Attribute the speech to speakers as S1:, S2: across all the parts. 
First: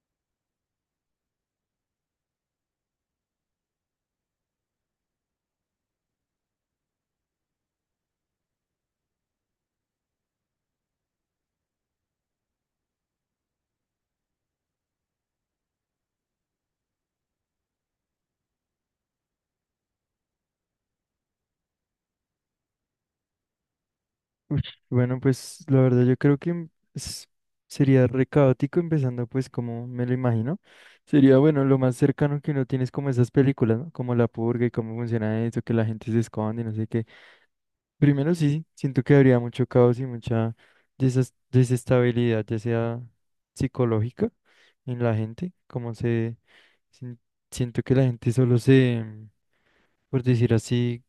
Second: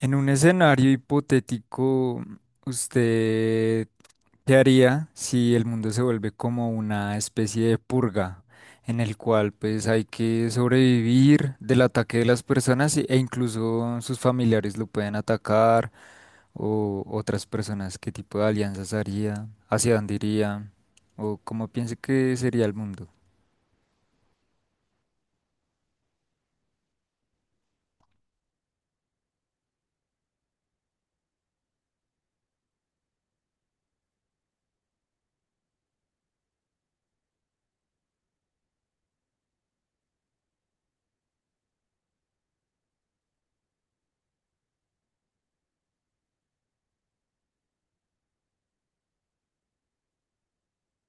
S1: En un escenario hipotético, ¿usted qué haría si el mundo se vuelve como una especie de purga en el cual pues hay que sobrevivir del ataque de las personas e incluso sus familiares lo pueden atacar o otras personas? ¿Qué tipo de alianzas haría? ¿Hacia dónde iría? ¿O cómo piensa que sería el mundo?
S2: Ush, bueno, pues la verdad yo creo que es- sería re caótico empezando pues como me lo imagino. Sería bueno, lo más cercano que uno tiene es como esas películas, ¿no? Como La Purga y cómo funciona eso, que la gente se esconde y no sé qué. Primero sí, sí, siento que habría mucho caos y mucha desestabilidad, ya sea psicológica en la gente, como se... sin- siento que la gente solo se, por decir así,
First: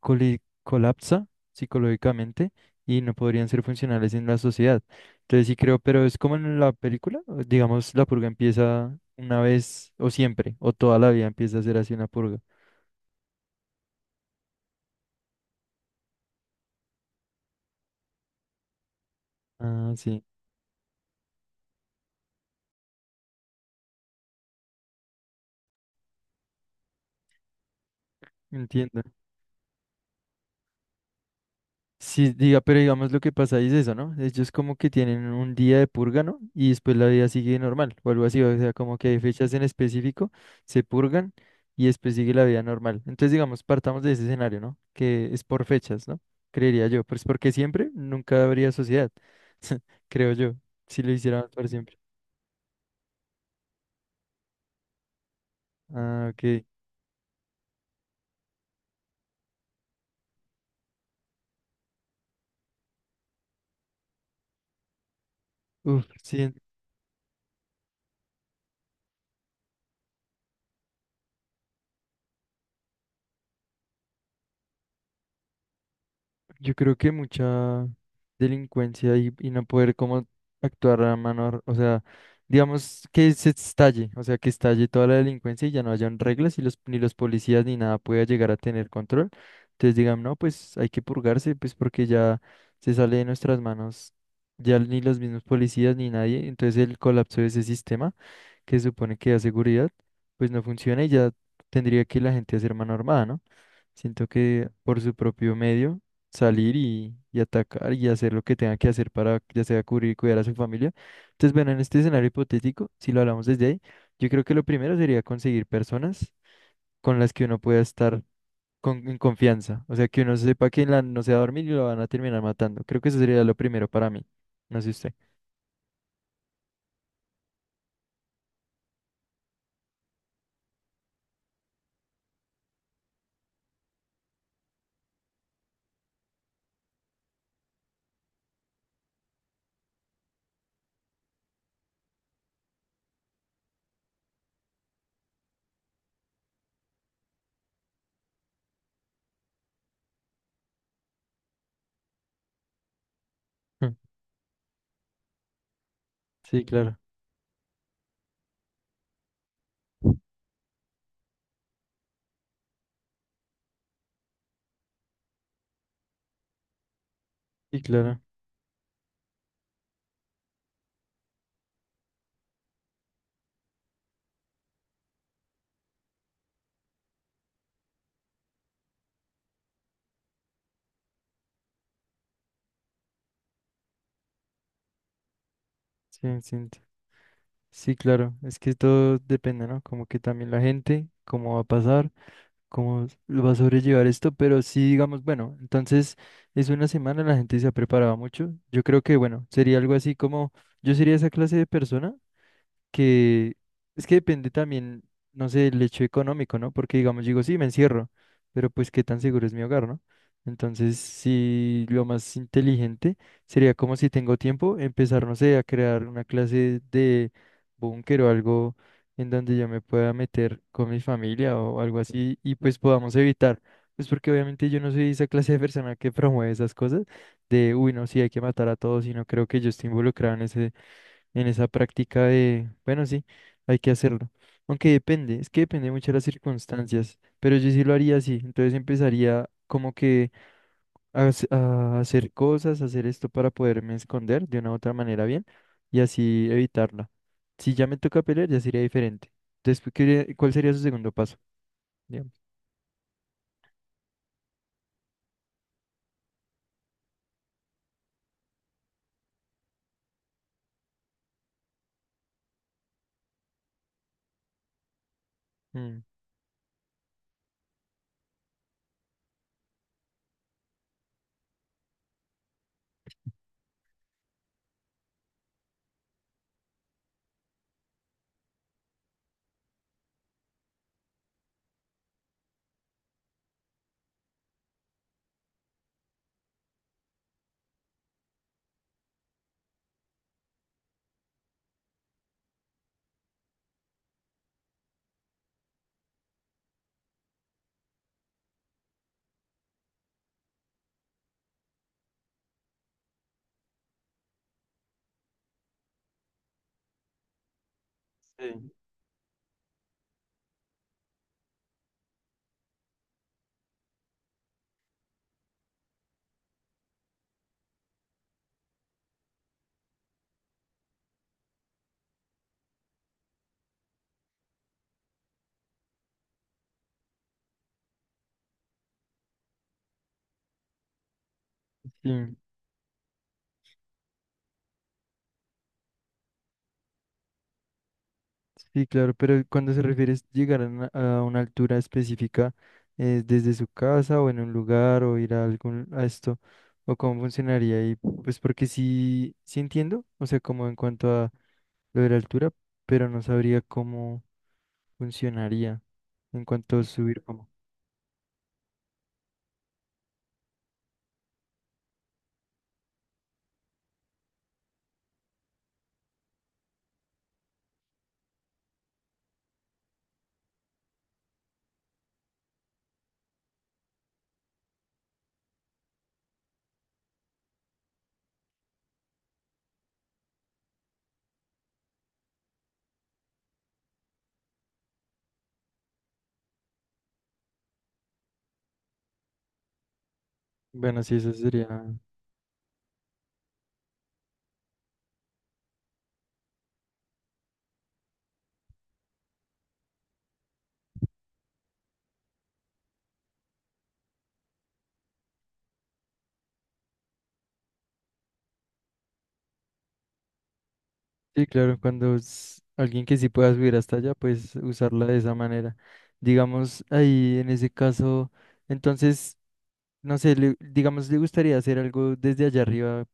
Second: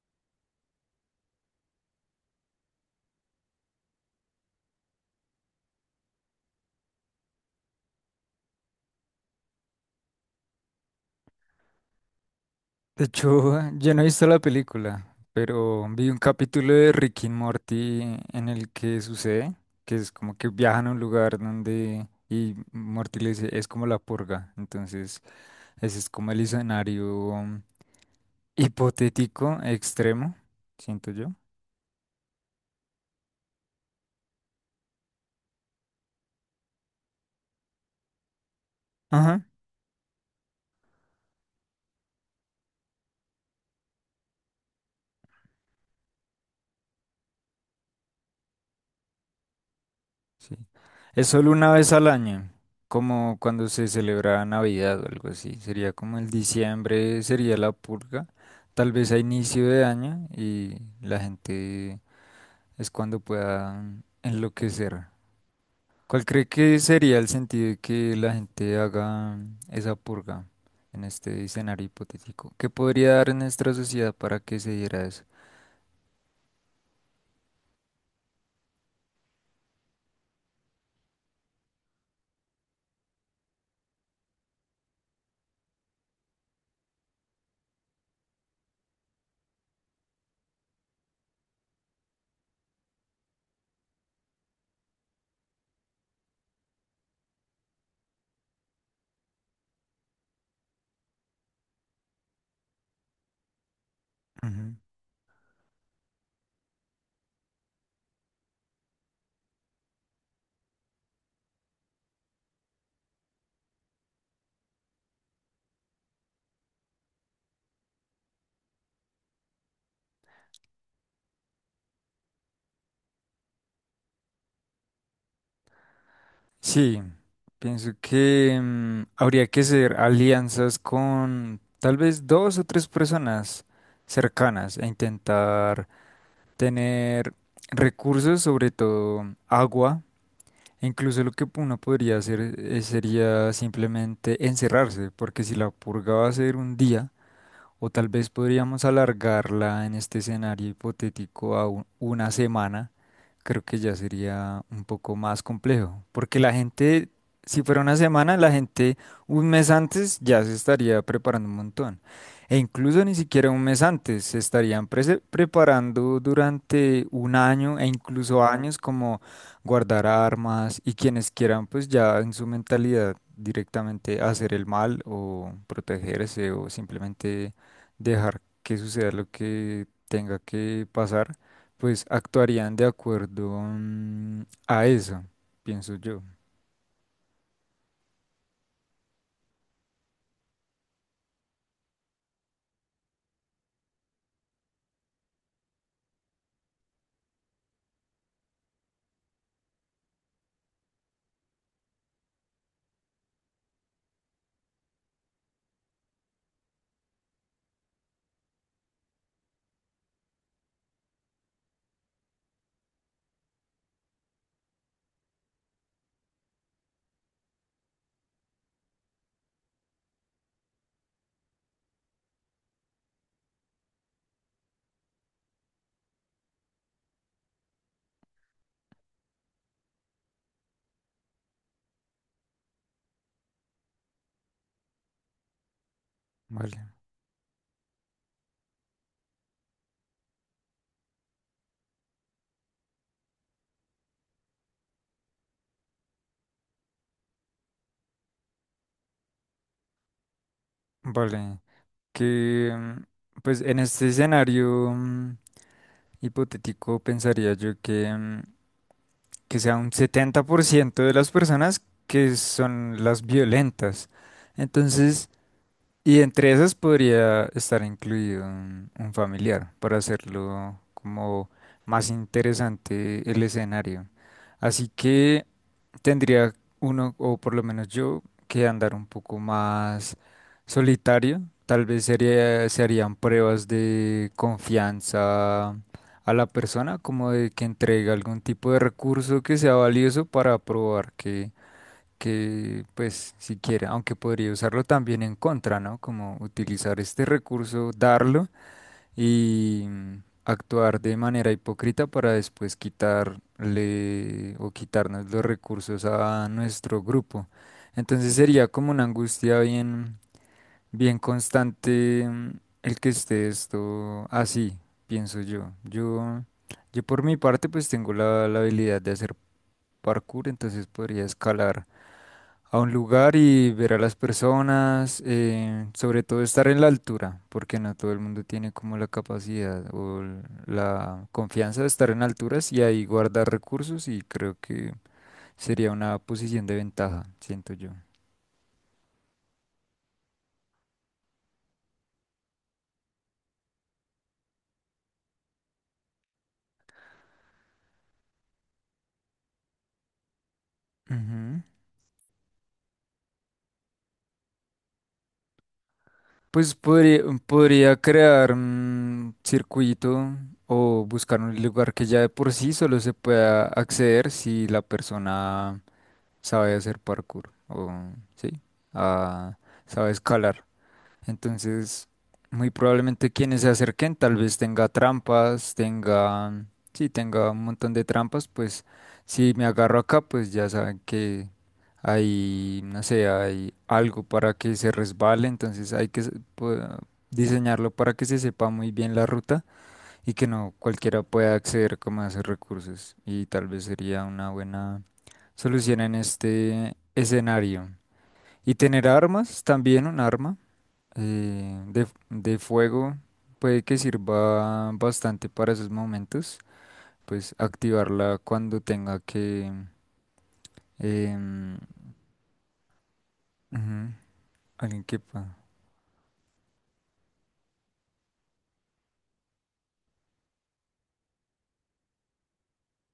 S2: colapsa psicológicamente y no podrían ser funcionales en la sociedad. Entonces sí creo, pero es como en la película, o digamos, la purga empieza una vez o siempre, o toda la vida empieza a ser así una purga.
S1: De hecho, yo no he visto la película, pero vi un capítulo de Rick y Morty en el que sucede,
S2: Ah,
S1: que es
S2: sí,
S1: como que viajan a un lugar donde y Morty le dice, es como la purga. Entonces, ese es como el escenario
S2: entiendo.
S1: hipotético extremo, siento yo.
S2: Sí, diga, pero digamos lo que pasa es eso, ¿no? Ellos como que tienen un día de purga, ¿no? Y después la vida sigue normal o algo así, o sea, como que hay
S1: Ajá,
S2: fechas en específico, se purgan y después sigue la vida normal. Entonces, digamos, partamos de ese escenario, ¿no? Que es por fechas, ¿no? Creería yo, pues porque siempre nunca habría sociedad, creo yo,
S1: sí.
S2: si lo
S1: Es
S2: hicieran
S1: solo
S2: por
S1: una vez
S2: siempre.
S1: al año, como cuando se celebra Navidad o algo así. Sería como
S2: Ah,
S1: el
S2: ok.
S1: diciembre, sería la purga tal vez a inicio de año y la gente es cuando pueda enloquecer.
S2: Uf,
S1: ¿Cuál cree
S2: sí,
S1: que sería el sentido de que la gente haga esa purga en este escenario hipotético? ¿Qué podría dar en nuestra sociedad para que se diera eso?
S2: yo creo que mucha delincuencia y no poder como actuar a mano, o sea, digamos que se estalle, o sea, que estalle toda la delincuencia y ya no hayan reglas y los, ni los policías ni nada pueda llegar a tener control. Entonces digan, no, pues hay que purgarse, pues porque ya se sale de nuestras manos, ya ni los mismos policías ni nadie, entonces el colapso de ese sistema que se supone que da seguridad, pues no funciona y ya tendría que la gente hacer mano armada, ¿no? Siento que
S1: Ujú.
S2: por su propio medio salir y atacar y hacer lo que tenga que hacer para ya sea cubrir y cuidar a su familia. Entonces, bueno, en este escenario hipotético, si lo hablamos desde ahí, yo creo que lo primero sería conseguir personas con las que uno pueda estar con, en confianza. O sea, que uno sepa que no se va a dormir y lo van a terminar matando. Creo que eso sería lo primero para mí. No sé usted.
S1: Sí, pienso que habría que hacer alianzas con tal vez dos o tres personas cercanas e intentar tener recursos, sobre todo agua. Incluso lo que uno podría hacer sería simplemente encerrarse, porque si la purga va a ser un día, o tal vez podríamos alargarla en este escenario hipotético a una semana. Creo que
S2: Mm.
S1: ya sería un poco más complejo. Porque la
S2: Sí, claro.
S1: gente, si fuera una semana, la gente un mes antes ya se estaría preparando un montón. E incluso ni siquiera un mes antes, se estarían preparando durante un año
S2: Sí,
S1: e
S2: claro.
S1: incluso años como guardar armas, y quienes quieran pues ya en su mentalidad directamente hacer el mal o protegerse o simplemente dejar que suceda lo que tenga que pasar, pues actuarían de acuerdo mm, a eso, pienso yo.
S2: Sí, sí, sí, claro, es que todo depende, ¿no? Como que también la gente, cómo va a pasar, cómo lo va a sobrellevar esto, pero sí, digamos, bueno, entonces es una semana, la gente se ha preparado mucho. Yo creo que, bueno, sería algo así como, yo sería esa clase de persona que es que depende también, no sé, el hecho económico, ¿no? Porque digamos, digo, sí, me encierro, pero pues qué tan seguro es mi hogar, ¿no? Entonces, sí, lo más inteligente sería como si tengo tiempo, empezar, no sé, a crear una clase de búnker o algo en donde yo me pueda meter con mi familia o algo así y pues podamos evitar. Pues porque obviamente yo no soy esa clase de persona que promueve esas cosas de, uy, no, sí, hay que matar a todos y no creo que yo esté involucrado en ese en esa práctica de, bueno, sí, hay que hacerlo. Aunque depende, es que depende mucho de las
S1: Vale,
S2: circunstancias, pero yo sí lo haría así, entonces empezaría como que a hacer cosas, hacer esto para poderme esconder de una u otra manera bien y así evitarla. Si ya me toca pelear, ya sería diferente. Después, ¿cuál sería su segundo paso?
S1: vale.
S2: ¿Digamos?
S1: Que pues en este escenario hipotético pensaría yo que, que sea un 70% de las personas que son las violentas. Entonces,
S2: Mm,
S1: y entre esas podría estar incluido un familiar para hacerlo como más interesante el escenario. Así que tendría uno, o por lo menos yo, que andar un poco más solitario. Tal vez sería, se harían pruebas de confianza a la persona, como de que entregue algún tipo de recurso que sea valioso para probar que pues siquiera, aunque podría usarlo también en contra, ¿no? Como utilizar este recurso, darlo y actuar de manera hipócrita para después quitarle o quitarnos los recursos a nuestro grupo. Entonces sería
S2: sí.
S1: como una angustia bien, bien constante el que esté esto así, pienso yo. Yo por mi parte pues tengo la habilidad de hacer parkour, entonces podría escalar a un lugar y ver a las personas, sobre todo estar en la altura, porque no todo el mundo tiene como la capacidad o la confianza de estar en
S2: Sí.
S1: alturas y ahí guardar recursos, y creo que sería una posición de ventaja, siento yo.
S2: Sí, claro, pero cuando se refiere a llegar a una altura específica, ¿es desde su casa o en un lugar o ir a algún a esto? ¿O cómo funcionaría? Y pues porque sí, sí entiendo, o sea, como en cuanto a
S1: Ujú.
S2: lo de la altura, pero no sabría cómo funcionaría en
S1: Pues
S2: cuanto a subir
S1: podría,
S2: como.
S1: podría crear un circuito o buscar un lugar que ya de por sí solo se pueda acceder si la persona sabe hacer parkour o sí, ah, sabe escalar. Entonces, muy probablemente quienes se acerquen, tal vez tenga trampas, tenga, sí, tenga un montón de trampas, pues si me agarro acá, pues ya saben que hay, no sé, hay algo para que se resbale, entonces hay que diseñarlo para que se sepa muy bien la ruta y que no
S2: Bueno, sí,
S1: cualquiera
S2: eso
S1: pueda
S2: sería.
S1: acceder como a esos recursos. Y tal vez sería una buena solución en este escenario. Y tener armas, también un arma de fuego puede que sirva bastante para esos momentos, pues activarla cuando tenga que...
S2: Sí, claro,
S1: em,
S2: cuando es alguien que sí pueda subir hasta allá,
S1: ujú,
S2: pues
S1: alguien
S2: usarla de
S1: que...
S2: esa
S1: pa-
S2: manera. Digamos, ahí en ese caso, entonces. No sé, digamos, le gustaría hacer algo desde allá arriba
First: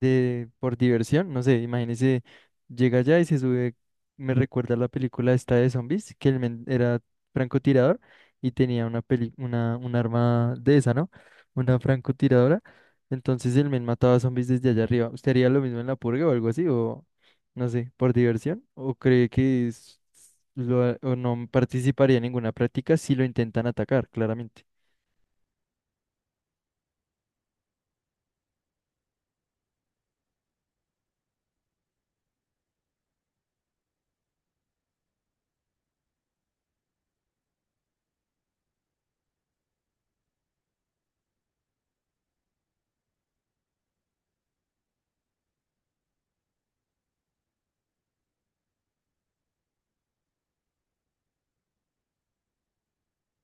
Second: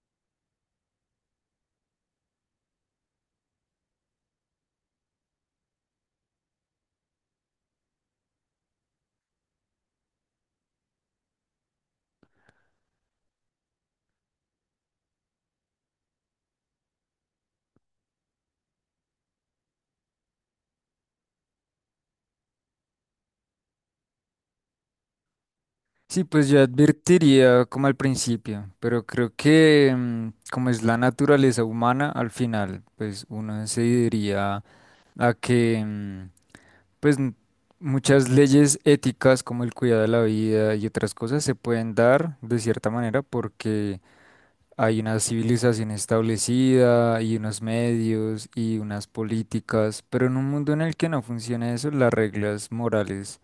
S2: de, por diversión. No sé, imagínese, llega allá y se sube. Me recuerda la película esta de zombies, que el men era francotirador y tenía una peli, una, un arma de esa, ¿no? Una francotiradora. Entonces el men mataba zombies desde allá arriba. ¿Usted haría lo mismo en la purga o algo así? O no sé, por diversión. ¿O cree que o no participaría en ninguna práctica si lo intentan atacar, claramente?
S1: Sí, pues yo advertiría como al principio, pero creo que como es la naturaleza humana, al final, pues uno se diría a que, pues n- muchas leyes éticas como el cuidado de la vida y otras cosas se pueden dar de cierta manera porque hay una civilización establecida y unos medios y unas políticas, pero en un mundo en el que no funciona eso, las reglas morales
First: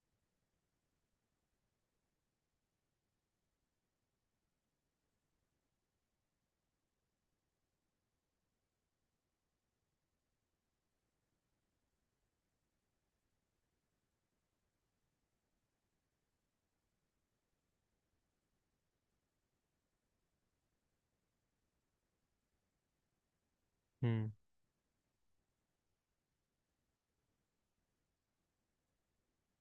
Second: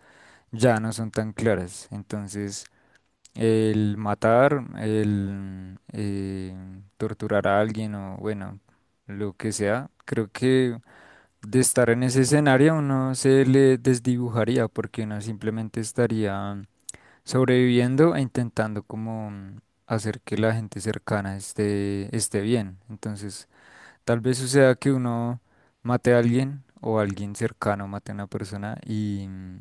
S1: ya no son tan claras. Entonces, el matar, el torturar a alguien o bueno, lo que sea, creo que de estar en ese escenario uno se le desdibujaría porque uno simplemente estaría sobreviviendo e intentando como hacer que la gente cercana esté, esté bien. Entonces, tal
S2: Mm,
S1: vez suceda que uno mate a alguien o alguien cercano mate a una persona y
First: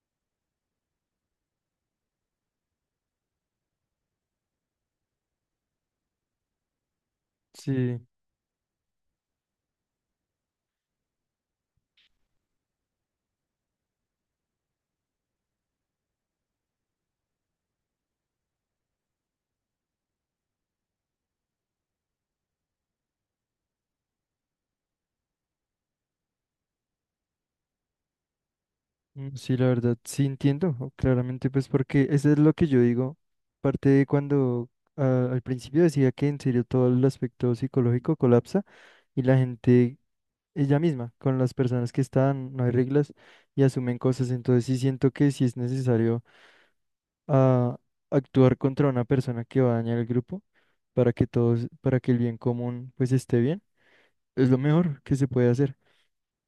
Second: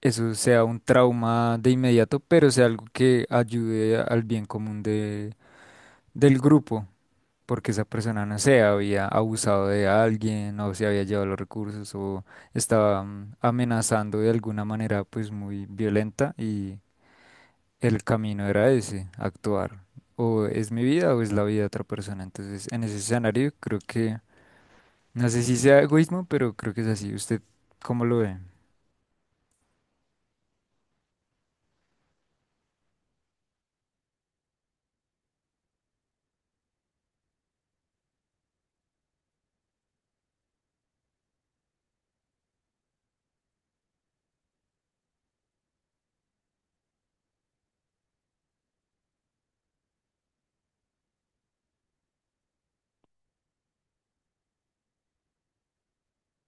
S1: eso sea un trauma de inmediato, pero sea algo que ayude al bien común de, del grupo. Porque esa
S2: sí.
S1: persona, no sé, había abusado de alguien o se había llevado los recursos o estaba amenazando de alguna manera pues muy violenta y el camino era ese, actuar. O es mi vida o es la vida de otra persona. Entonces, en ese escenario, creo que, no sé si sea egoísmo, pero creo que es así. ¿Usted cómo lo ve?
S2: Mm, sí, la verdad, sí entiendo, o claramente, pues porque eso es lo que yo digo, parte de cuando al principio decía que en serio todo el aspecto psicológico colapsa y la gente, ella misma, con las personas que están, no hay reglas y asumen cosas, entonces sí siento que sí es necesario ah, actuar contra una persona que va a dañar el grupo para que todos, para que el bien común pues esté bien, es lo mejor que se puede hacer.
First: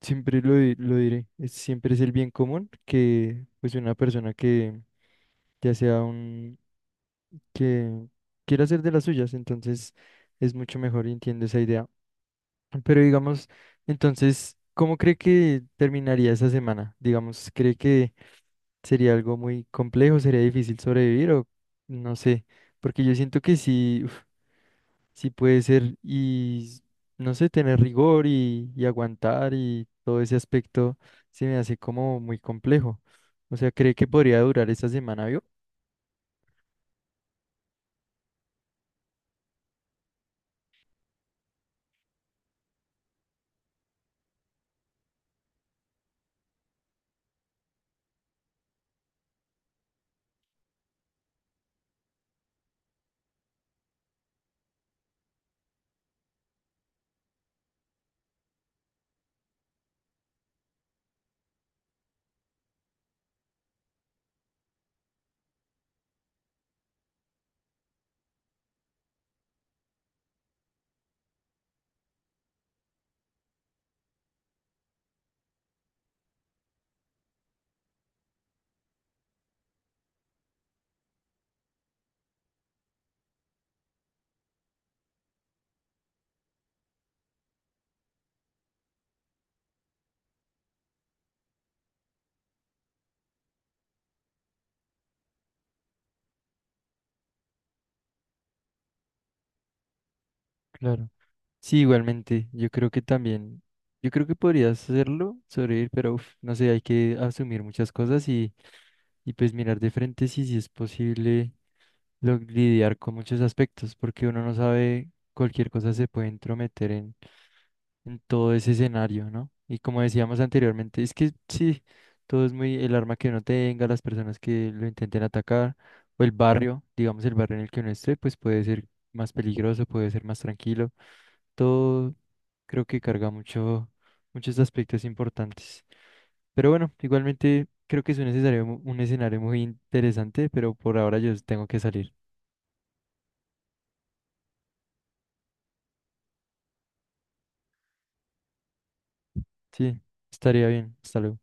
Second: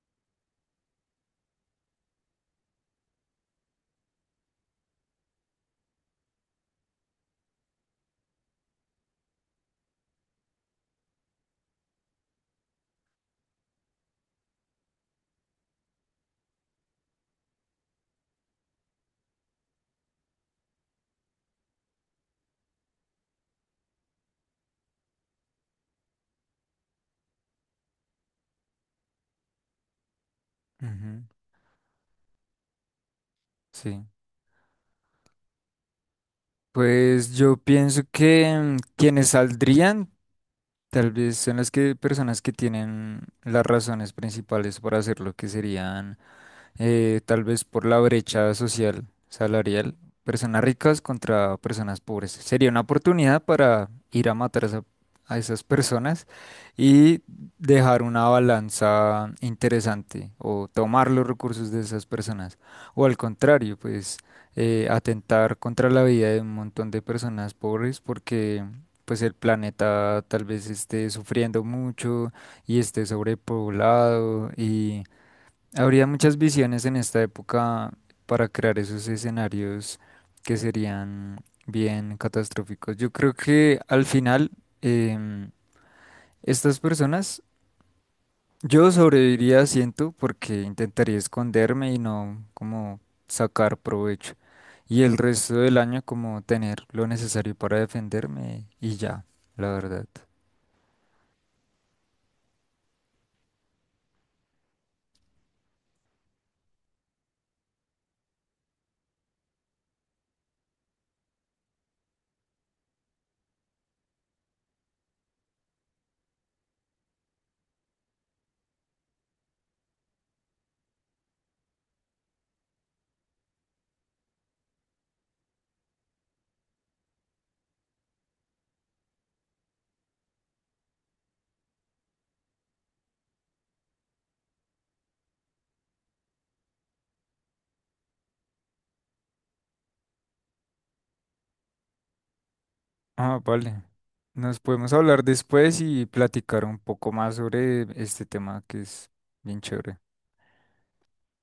S2: Siempre lo diré, siempre es el bien común que pues una persona que ya sea un que quiera hacer de las suyas, entonces es mucho mejor y entiendo esa idea. Pero digamos, entonces, ¿cómo cree que terminaría esa semana? Digamos, ¿cree que sería algo muy complejo, sería difícil sobrevivir o no sé? Porque yo siento que sí, sí puede ser y no sé, tener rigor y aguantar y todo ese aspecto
S1: Ujú,
S2: se me hace como muy complejo. O sea, ¿cree
S1: sí.
S2: que podría durar esta semana, vio?
S1: Pues yo pienso que quienes saldrían tal vez son las que personas que tienen las razones principales para hacerlo, que serían tal vez por la brecha social, salarial, personas ricas contra personas pobres. Sería una oportunidad para ir a matar a esas personas y dejar una balanza interesante o tomar los recursos de esas personas. O al contrario, pues atentar contra la vida de un montón de personas pobres porque... pues el planeta tal vez esté sufriendo mucho y esté sobrepoblado. Habría muchas visiones en esta época para crear esos escenarios que serían bien catastróficos. Yo creo que al final em, estas personas, yo sobreviviría, siento, porque intentaría esconderme y no como sacar provecho. Y el resto del año como tener lo necesario para defenderme y ya, la verdad.
S2: Claro. Sí, igualmente, yo creo que también, yo creo que podrías hacerlo, sobrevivir, pero uf, no sé, hay que asumir muchas cosas y pues mirar de frente si, si es posible lidiar con muchos aspectos, porque uno no sabe, cualquier cosa se puede entrometer en todo ese escenario, ¿no? Y como decíamos anteriormente, es que sí, todo es muy el arma que uno tenga, las personas que lo intenten atacar, o el barrio, digamos el barrio en el que uno esté, pues puede ser más peligroso, puede ser más tranquilo. Todo creo que carga mucho, muchos aspectos importantes. Pero bueno, igualmente creo que es un escenario, un escenario muy interesante, pero por ahora yo tengo que salir.
S1: Ah, vale. Nos podemos hablar después y platicar un poco más sobre este tema que es bien chévere.
S2: Sí, estaría bien. Hasta luego.